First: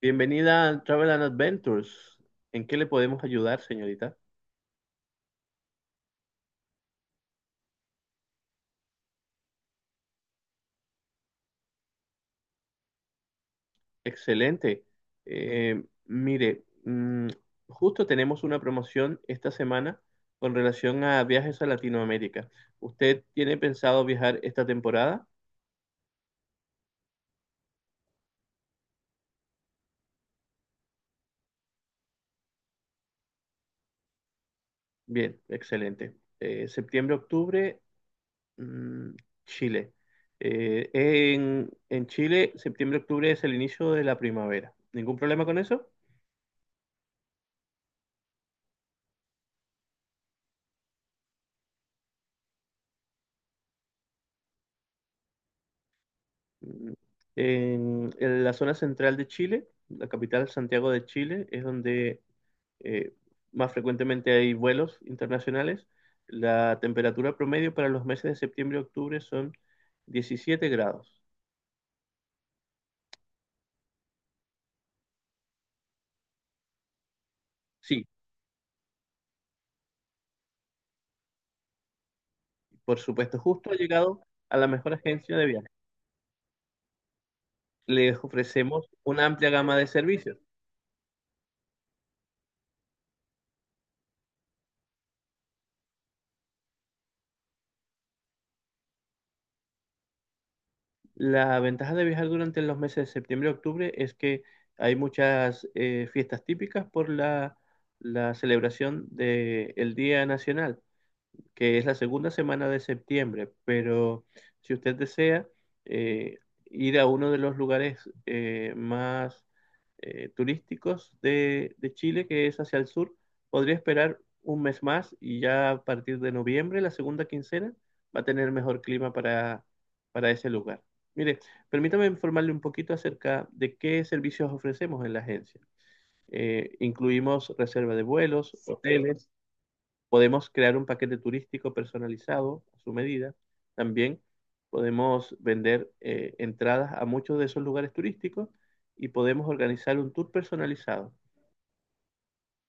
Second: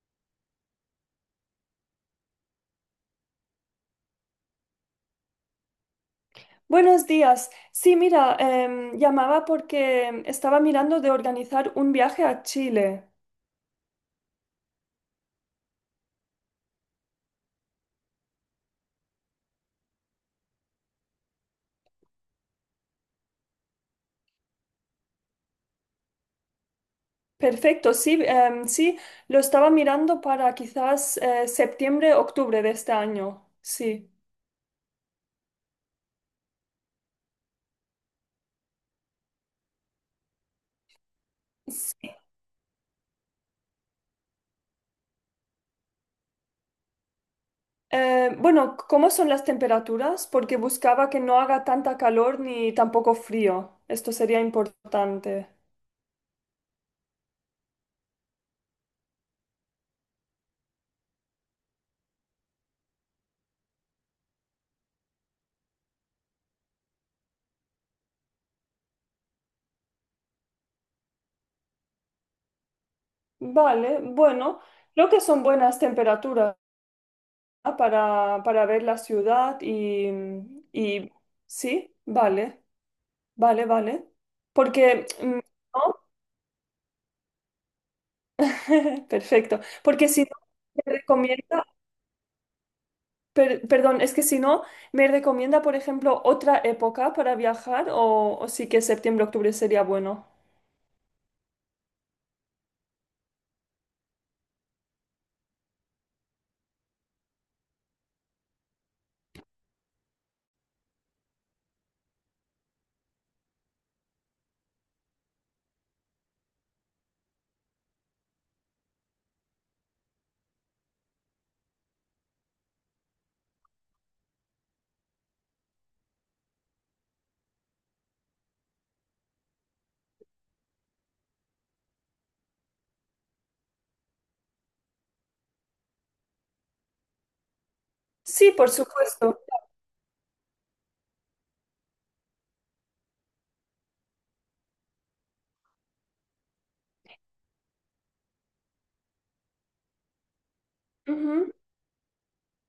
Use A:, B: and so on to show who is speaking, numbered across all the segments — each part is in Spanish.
A: Bienvenida a Travel and Adventures. ¿En qué le podemos ayudar, señorita?
B: Buenos días. Sí, mira, llamaba porque estaba mirando de organizar un viaje a Chile.
A: Excelente. Eh, mire, mm, justo tenemos una promoción esta semana con relación a viajes a Latinoamérica. ¿Usted tiene pensado viajar esta temporada?
B: Perfecto, sí, lo estaba mirando para quizás septiembre, octubre de este año. Sí.
A: Bien, excelente. Septiembre, octubre, mm, Chile. En
B: Sí.
A: Chile, septiembre, octubre es el inicio de la primavera. ¿Ningún problema con eso?
B: Bueno, ¿cómo son las temperaturas? Porque buscaba que no haga tanta calor ni tampoco frío. Esto sería importante.
A: Mm, en la zona central de Chile, la capital Santiago de Chile, es donde eh, más frecuentemente hay vuelos internacionales. La temperatura promedio para los meses de septiembre y octubre son 17 grados.
B: Vale, bueno, creo que son buenas temperaturas. Ah,
A: Sí,
B: para ver la ciudad y sí, vale,
A: por supuesto,
B: vale,
A: justo ha
B: vale.
A: llegado a la mejor
B: Porque,
A: agencia
B: mm,
A: de viajes.
B: ¿no?
A: Les ofrecemos una amplia
B: Perfecto.
A: gama de
B: Porque si
A: servicios.
B: no, me recomienda, perdón, es que si no, me recomienda, por ejemplo, otra época para viajar o sí que septiembre, octubre sería bueno.
A: La ventaja de viajar durante los meses de septiembre y octubre es que hay muchas fiestas típicas por la celebración del Día Nacional, que es la segunda semana de septiembre. Pero si usted desea eh, ir a uno de los lugares más turísticos de Chile, que es hacia el sur, podría esperar un mes más, y ya a partir de noviembre, la segunda quincena, va a tener mejor clima para ese lugar. Mire, permítame informarle un poquito acerca de qué servicios ofrecemos en la agencia. Incluimos reserva de
B: Sí,
A: vuelos,
B: por
A: hoteles.
B: supuesto.
A: Podemos crear un paquete turístico personalizado a su medida. También podemos vender entradas a muchos de esos lugares turísticos, y podemos organizar un tour personalizado.
B: Ujú.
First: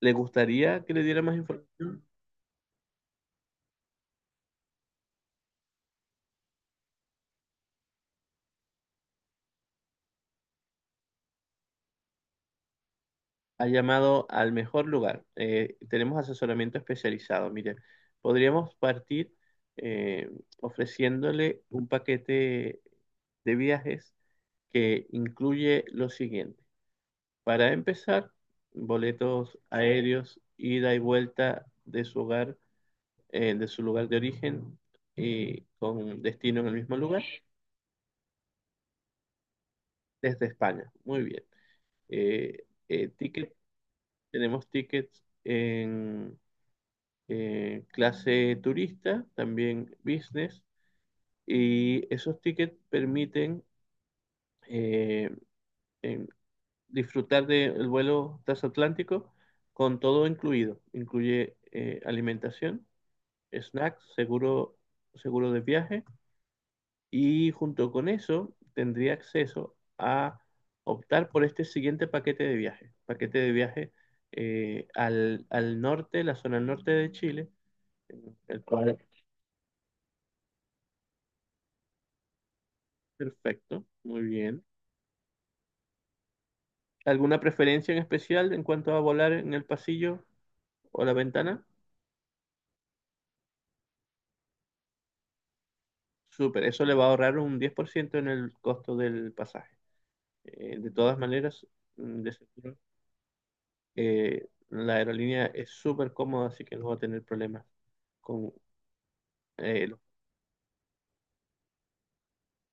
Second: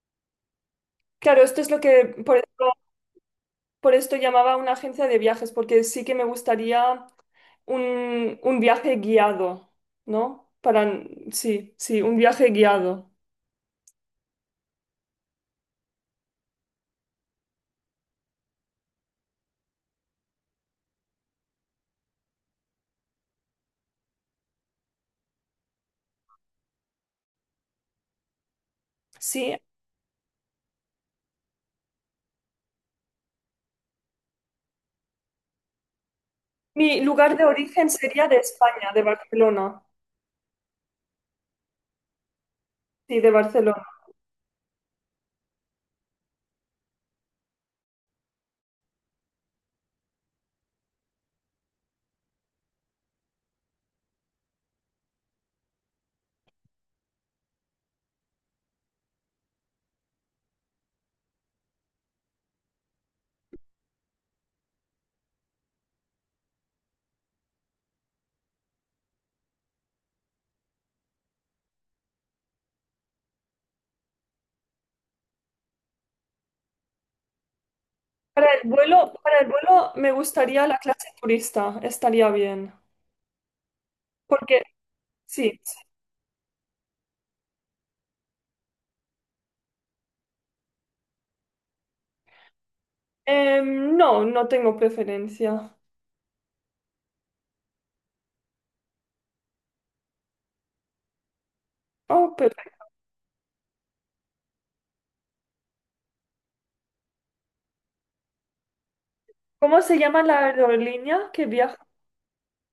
A: ¿Le gustaría que le diera más
B: Claro, esto es lo
A: información?
B: que, por esto llamaba a una agencia de viajes, porque sí que me gustaría un viaje guiado, ¿no? Para, sí, sí, un viaje guiado.
A: Ha llamado al mejor lugar. Tenemos asesoramiento especializado. Mire, podríamos partir eh, ofreciéndole un paquete de viajes que incluye lo siguiente. Para empezar,
B: Sí.
A: boletos aéreos, ida y vuelta de su hogar, de su lugar de origen y con destino en el mismo
B: Mi
A: lugar,
B: lugar de origen sería de España, de Barcelona.
A: desde España. Muy bien.
B: Sí, de
A: Ticket,
B: Barcelona.
A: tenemos tickets en clase turista, también business, y esos tickets permiten eh, em, disfrutar del vuelo transatlántico con todo incluido. Incluye alimentación, snacks, seguro, seguro de viaje, y junto con eso tendría acceso a optar por este siguiente paquete de viaje. Paquete de viaje al norte, la zona norte de Chile, el cual
B: Para el vuelo me gustaría la clase turista, estaría bien.
A: perfecto, muy
B: Porque,
A: bien.
B: sí. sí.
A: ¿Alguna preferencia en especial en cuanto a volar en el pasillo o la ventana?
B: No, no tengo preferencia.
A: Súper, eso le va a ahorrar un 10% en el costo del pasaje. De todas maneras, de
B: Oh, perfecto.
A: seguro. La aerolínea es súper cómoda, así que no va a tener problemas con
B: ¿Cómo
A: eh,
B: se
A: lo-
B: llama la aerolínea que viaja?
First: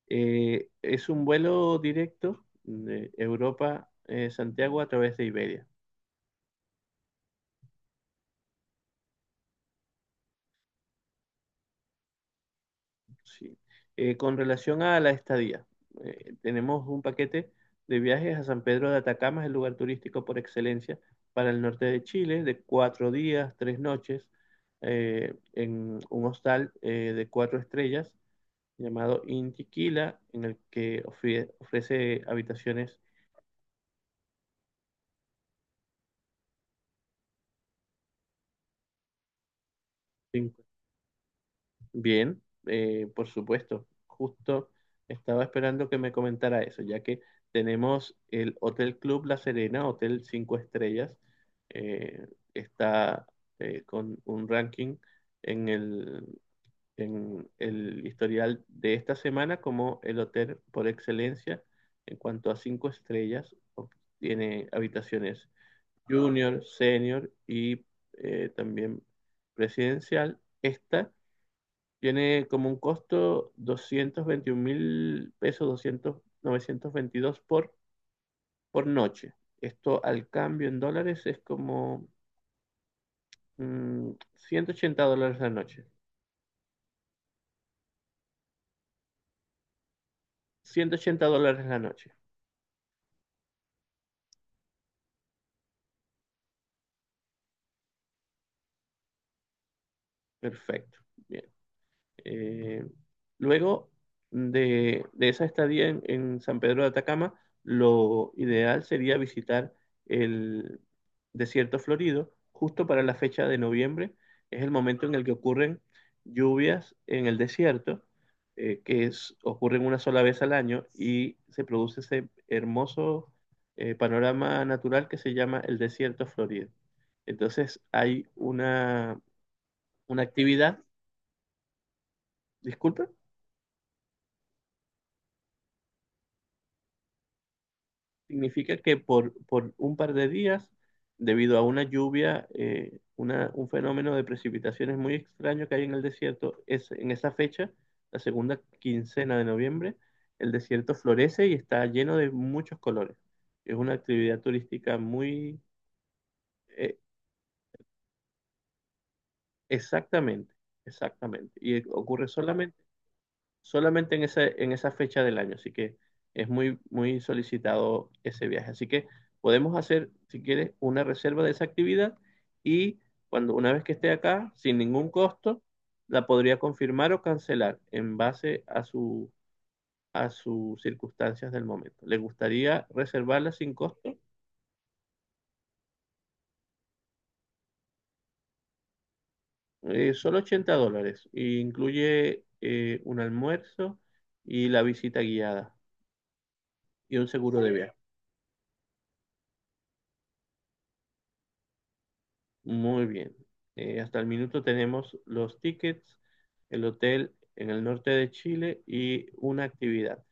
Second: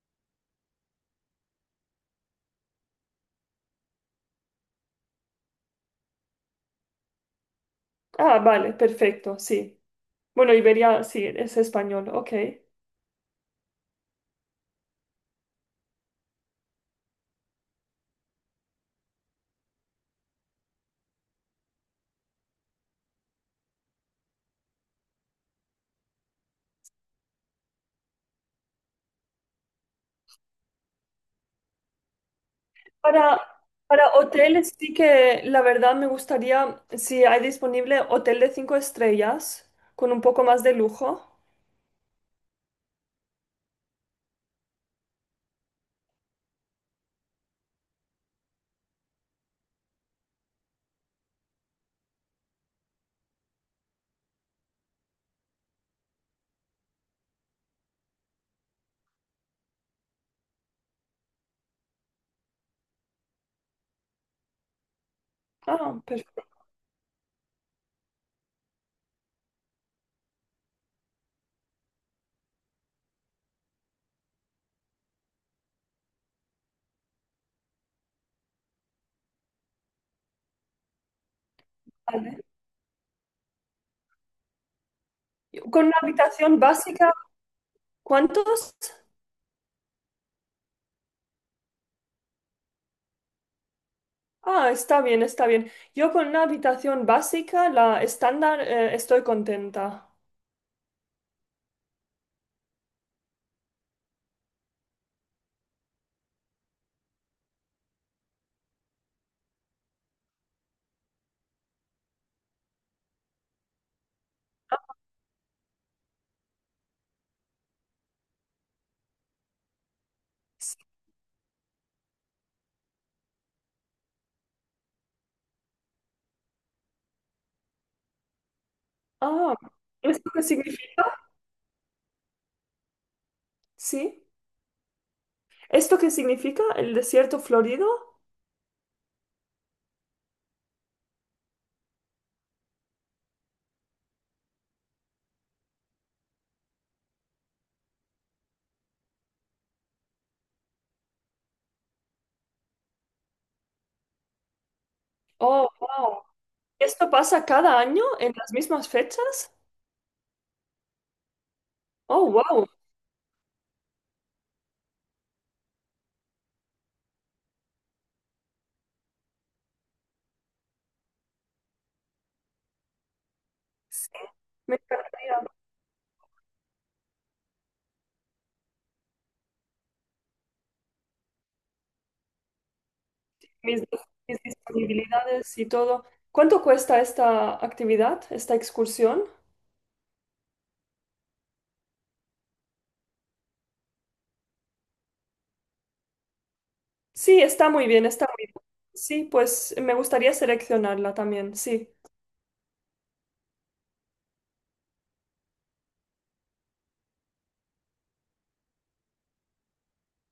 A: es un vuelo directo de Europa, Santiago, a través de Iberia.
B: Ah, vale, perfecto, sí. Bueno, Iberia, sí, es español, ok.
A: Sí. Con relación a la estadía, tenemos un paquete de viajes a San Pedro de Atacama. Es el lugar turístico por excelencia para el norte de Chile, de cuatro días, tres noches, en un hostal de cuatro estrellas llamado Intiquila, en el que ofrece habitaciones
B: Para, para hoteles sí que la verdad me gustaría, si hay disponible, hotel de cinco estrellas con un poco
A: sin costo.
B: más de lujo.
A: Bien, por supuesto. Justo estaba esperando que me comentara eso, ya que tenemos el Hotel Club La Serena, hotel 5 estrellas. eh, Está con un ranking en el, en el historial de esta semana como el hotel por excelencia en cuanto a 5 estrellas. Tiene habitaciones
B: Ah, perfecto.
A: junior, senior y también presidencial. Esta tiene como un costo 221 mil pesos, 922 por noche. Esto al cambio en dólares es como
B: Vale.
A: $180 la noche.
B: Con una habitación básica, ¿cuántos?
A: $180 la noche.
B: Ah, está bien, está bien. Yo con una habitación básica, la estándar, estoy contenta.
A: Perfecto. Bien. Eh, Luego de esa estadía en San Pedro de Atacama, lo ideal sería visitar el desierto florido justo para la fecha de noviembre. Es el momento en el que ocurren lluvias en el desierto, ocurren una sola vez al año, y se produce ese hermoso panorama natural que se llama el desierto florido. Entonces hay
B: Ah,
A: una
B: ¿esto qué
A: actividad,
B: significa?
A: disculpe.
B: ¿Sí? ¿Esto qué significa? ¿El desierto florido?
A: Significa que por un par de días, debido a una lluvia, un fenómeno de precipitaciones muy extraño que hay en el desierto, es, en esa fecha, la segunda quincena de noviembre, el desierto florece y está lleno de muchos colores. Es una actividad turística muy.
B: Oh, wow.
A: eh,
B: ¿Esto pasa cada año en las mismas fechas?
A: Exactamente, exactamente. Y
B: Oh,
A: ocurre
B: wow.
A: solamente en esa, fecha del año, así que es muy, muy solicitado ese viaje. Así que podemos hacer, si quieres, una reserva de esa actividad, y cuando una vez que esté
B: Sí,
A: acá,
B: me
A: sin ningún
B: encantaría ver.
A: costo, la podría confirmar o cancelar en base a su, a sus circunstancias del momento. ¿Le gustaría reservarla sin
B: Mis,
A: costo?
B: mis disponibilidades y todo. ¿Cuánto cuesta esta actividad, esta excursión?
A: Solo $80. Y incluye un almuerzo y la visita guiada y un
B: Sí,
A: seguro
B: está
A: de
B: muy
A: viaje.
B: bien, está muy bien. Sí, pues me gustaría seleccionarla también, sí.
A: Muy bien. Hasta el minuto tenemos los tickets, el hotel en el norte de Chile y una actividad.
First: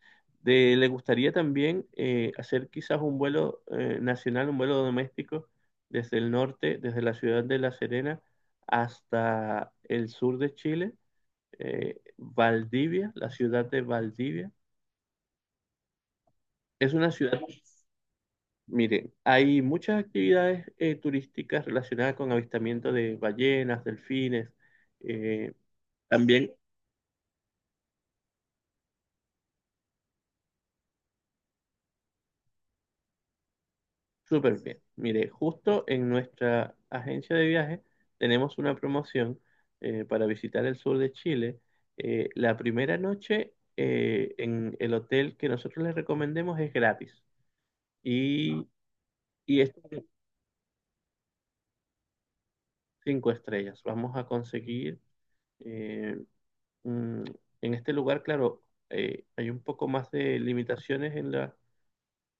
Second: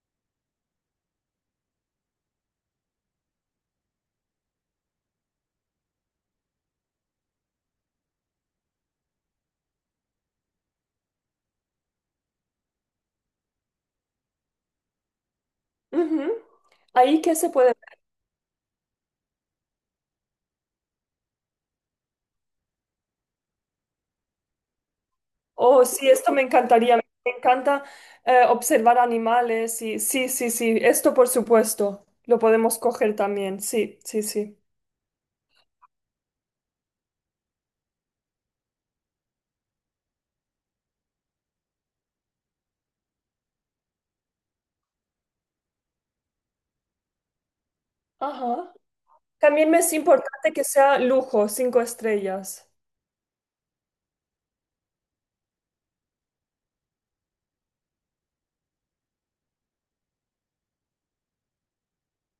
A: ¿Le gustaría también hacer quizás un vuelo nacional, un vuelo doméstico desde el norte, desde la ciudad de La Serena hasta el sur de Chile, Valdivia, la ciudad de Valdivia?
B: Ujú.
A: Es una
B: ¿Ahí qué
A: ciudad.
B: se puede ver?
A: Mire, hay muchas actividades turísticas relacionadas con avistamiento de ballenas, delfines, eh,
B: Oh, sí, esto me
A: también.
B: encantaría. Me encanta observar animales y sí, sí, sí. Esto por supuesto. Lo podemos coger también. Sí, sí, sí.
A: Súper bien. Mire, justo en nuestra agencia de viajes tenemos una promoción para visitar el sur de Chile. La primera noche en el hotel que nosotros les recomendemos es gratis, y,
B: Ajá.
A: y
B: También
A: es
B: me es
A: de
B: importante que sea lujo, cinco estrellas.
A: cinco estrellas. Vamos a conseguir eh, mm, en este lugar, claro, hay un poco más de limitaciones en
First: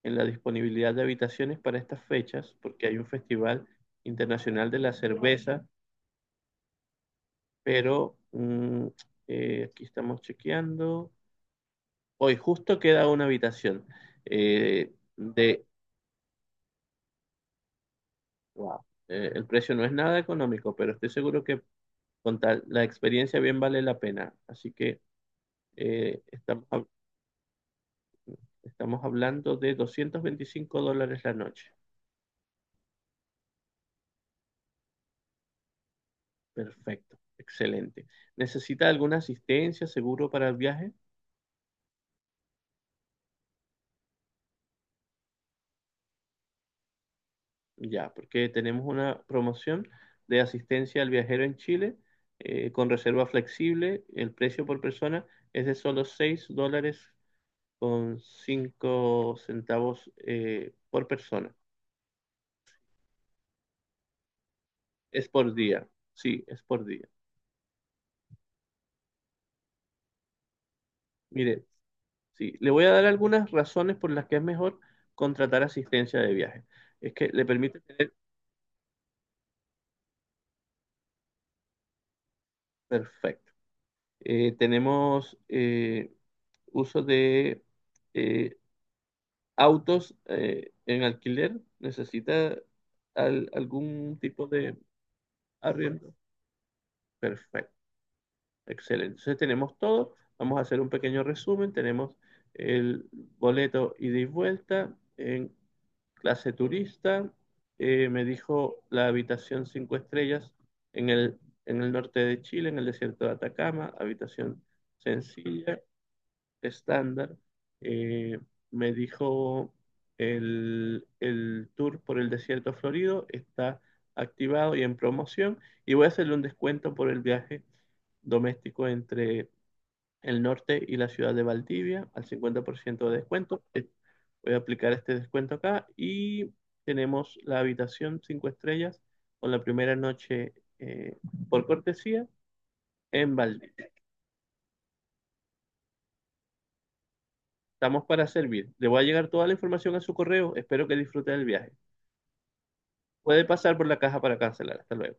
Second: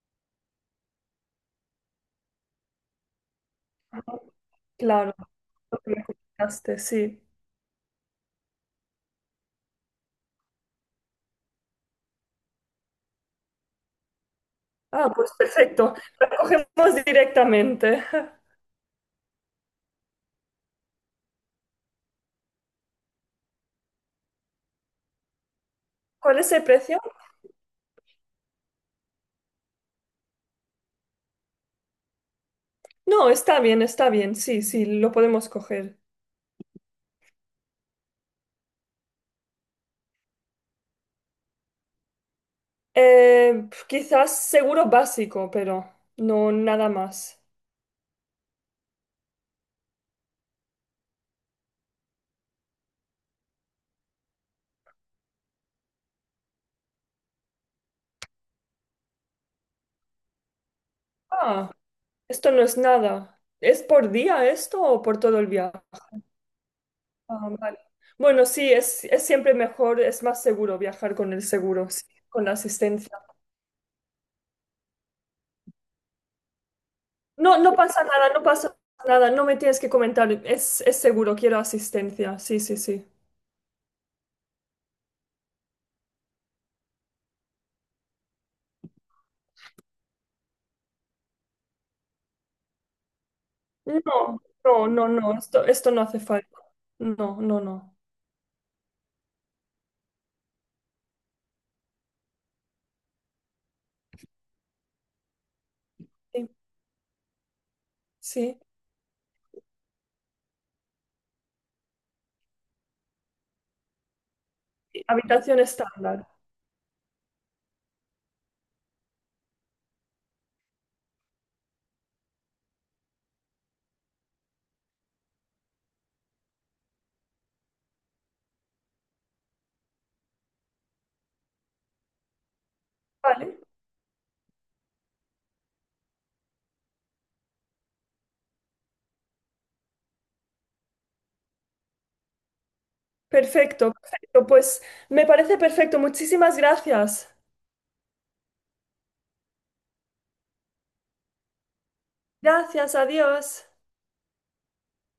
A: en la disponibilidad de habitaciones para estas fechas, porque hay un festival
B: Ajá.
A: internacional de la
B: Claro,
A: cerveza,
B: lo que me comentaste, sí.
A: pero aquí estamos chequeando. Hoy justo queda una habitación
B: Ah, pues
A: de.
B: perfecto. La cogemos directamente.
A: Wow. El precio no es nada económico, pero estoy seguro que con tal, la experiencia bien vale la pena. Así que eh,
B: ¿Cuál es el
A: estamos, hab-
B: precio?
A: estamos hablando de $225 la noche.
B: No, está bien, está bien. Sí, sí, lo podemos coger.
A: Perfecto, excelente. ¿Necesita alguna asistencia, seguro para el viaje?
B: Quizás seguro básico, pero no nada más.
A: Ya, porque tenemos una promoción de asistencia al viajero en Chile con reserva flexible. El precio por persona es de solo $6.05 por persona.
B: Ah, esto no es nada. ¿Es por día esto o por
A: Es
B: todo el
A: por
B: viaje?
A: día, sí, es por día.
B: Ah, vale. Bueno, sí, es siempre mejor, es más seguro viajar con el
A: Mire,
B: seguro, sí, con la
A: sí, le voy a dar
B: asistencia.
A: algunas razones por las que es mejor contratar asistencia de viaje. Es que le
B: No, no
A: permite
B: pasa
A: tener,
B: nada, no pasa nada, no me tienes que comentar, es seguro, quiero asistencia, sí, sí, sí.
A: perfecto. Tenemos uso de eh, autos en alquiler. ¿Necesita algún
B: No,
A: tipo de
B: no, no, no, esto no
A: arriendo?
B: hace falta. No, no,
A: Perfecto,
B: no.
A: excelente. Entonces tenemos todo. Vamos a hacer un pequeño resumen. Tenemos el boleto ida y vuelta en
B: Sí,
A: clase turista. Me
B: sí.
A: dijo la habitación cinco estrellas en el, en el norte de Chile, en el desierto de Atacama, habitación
B: Sí, habitación
A: sencilla,
B: estándar.
A: estándar. eh, Me dijo el tour por el desierto florido está activado y en promoción, y voy a hacerle un descuento por el viaje doméstico entre el norte y la ciudad de Valdivia al 50% de
B: Vale,
A: descuento. Voy a aplicar este descuento acá, y tenemos la habitación 5 estrellas con la primera noche por cortesía en Valdivia.
B: perfecto, perfecto. Pues me parece perfecto, muchísimas gracias.
A: Estamos para servir. Le voy a llegar toda la información a su correo. Espero que disfrute del viaje.
B: Gracias,
A: Puede
B: adiós.
A: pasar por la caja para cancelar. Hasta luego.